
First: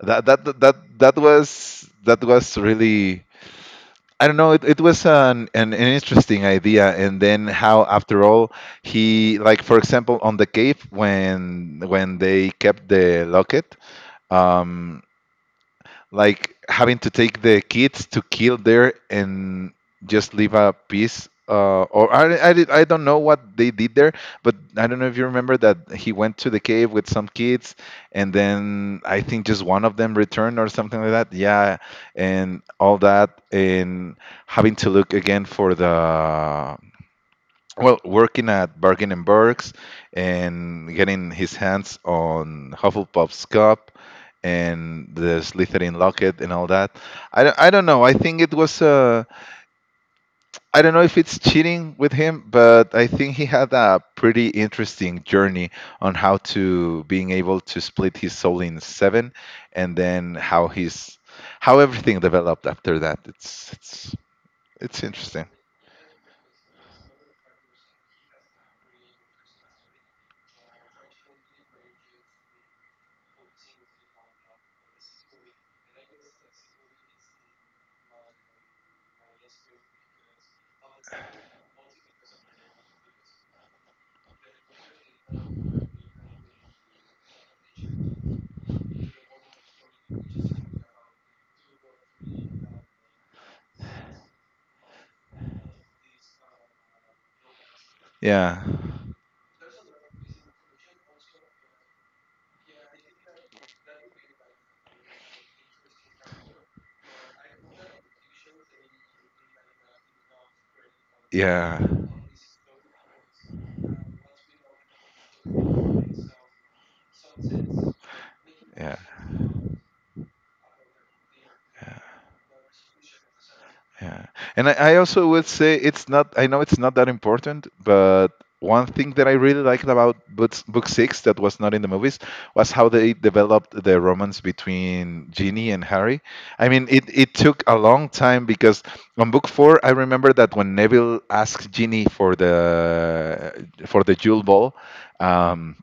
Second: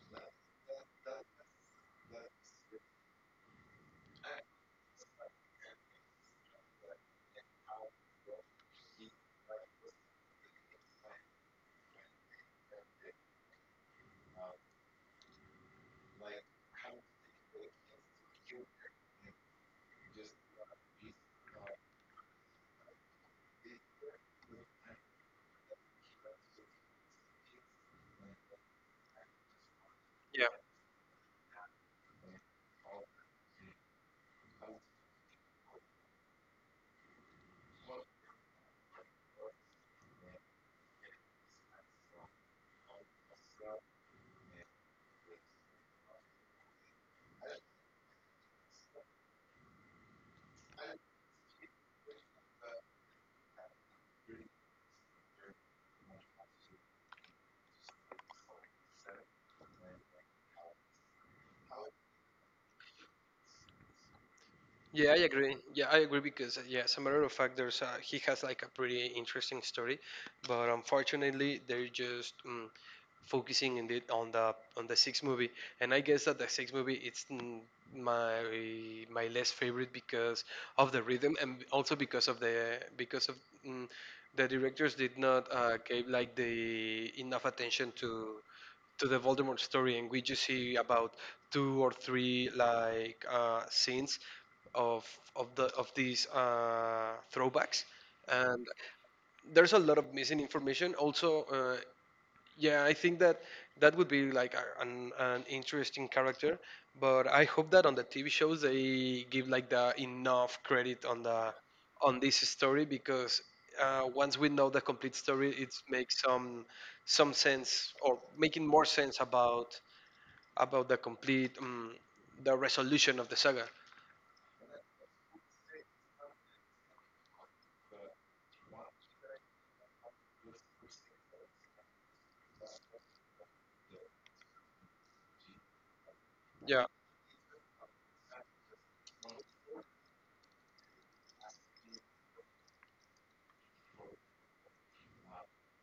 Speaker 2: That that that that that was that was really, I don't know. It, it was an, an an interesting idea, and then how after all he, like for example on the cave when when they kept the locket, um, like having to take the kids to kill there and just leave a piece uh, or I, I, did- I don't know what they did there, but I don't know if you remember that he went to the cave with some kids and then I think just one of them
Speaker 1: Yeah.
Speaker 2: returned or something like that, yeah, and all that, and having to look again for the, well, working at Bargain and Burks and getting his hands on Hufflepuff's cup and the Slytherin locket and all that. I don't, I don't know. I think it was uh, I don't know if it's cheating with him, but I think he had a pretty interesting journey on how to being able to split his soul in seven, and then how he's, how everything developed after that. It's, it's it's
Speaker 1: Yeah, I
Speaker 2: interesting.
Speaker 1: agree. Yeah, I agree because uh, yeah, as a matter of fact, there's uh, he has like a pretty interesting story, but unfortunately, they're just. Mm, focusing in the on the on the sixth movie. And I guess that the sixth movie it's n- my my less favorite because of the rhythm and also because of the because of mm, the directors did not uh, gave like the enough attention to to the Voldemort story, and we just see about two or three like uh, scenes of of the of these uh, throwbacks,
Speaker 2: Yeah.
Speaker 1: and there's a lot of missing information. Also, uh, yeah, I think that that would be like a- an, an interesting character, but I hope that on the T V shows they give like the enough credit on the
Speaker 2: Yeah.
Speaker 1: on this story because uh, once we know the complete story, it makes some some sense or making more
Speaker 2: Yeah,
Speaker 1: sense about about the complete um, the resolution of the saga.
Speaker 2: yeah. And I, I also would say, it's not, I know it's not that important, but one thing that I really liked about books, book six, that was not in the movies was how they developed the romance between Ginny and Harry. I
Speaker 1: Yeah,
Speaker 2: mean, it, it took a long time because on book four, I remember that when Neville asked Ginny for the, for the jewel ball, um,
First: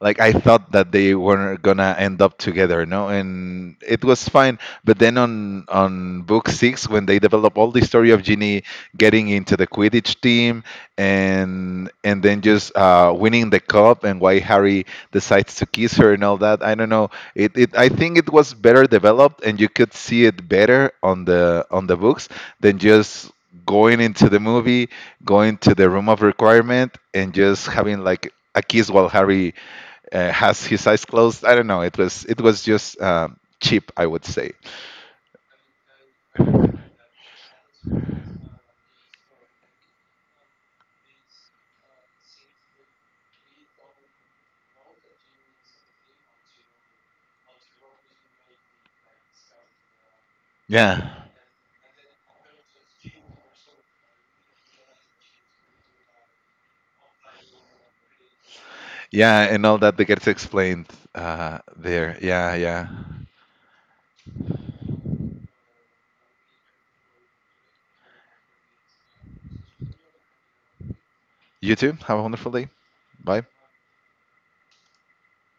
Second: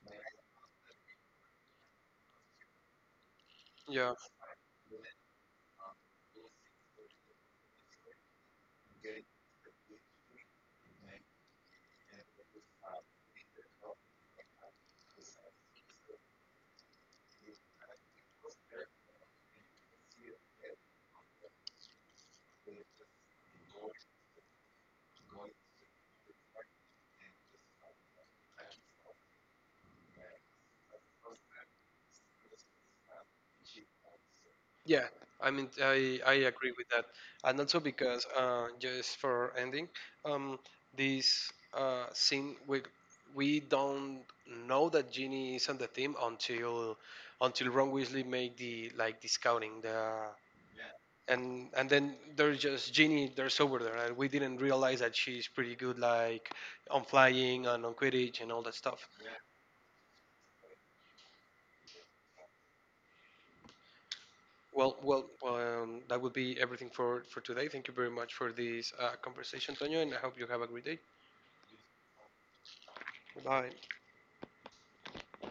Speaker 2: like I thought that they were gonna end up together, no, and it
Speaker 1: yeah.
Speaker 2: was fine. But then on on book six, when they develop all the story of Ginny getting into the Quidditch team and and then just uh, winning the cup and why Harry decides to kiss her and all that, I don't know. It, it I think it was better developed, and you could see it better on the, on the books than just going into the movie, going to the room of requirement, and just having like a kiss while Harry uh, has his eyes closed. I don't know. It was, it was just um, cheap, I would say.
Speaker 1: Yeah, I mean, I, I agree with that, and also because uh, just for ending, um, this uh, scene we we don't know that Ginny is on the team until until Ron Weasley made the like the scouting the
Speaker 2: Yeah,
Speaker 1: and and then there's just Ginny there's over there, and we didn't realize that she's pretty good like on flying and on Quidditch and all that stuff.
Speaker 2: yeah, and all that that gets explained uh, there. Yeah, yeah.
Speaker 1: Well, well, um, that would be everything for for today. Thank you very much for this uh, conversation, Toño, and I hope you have a great day.
Speaker 2: You too. Have a wonderful day. Bye.
Speaker 1: Bye.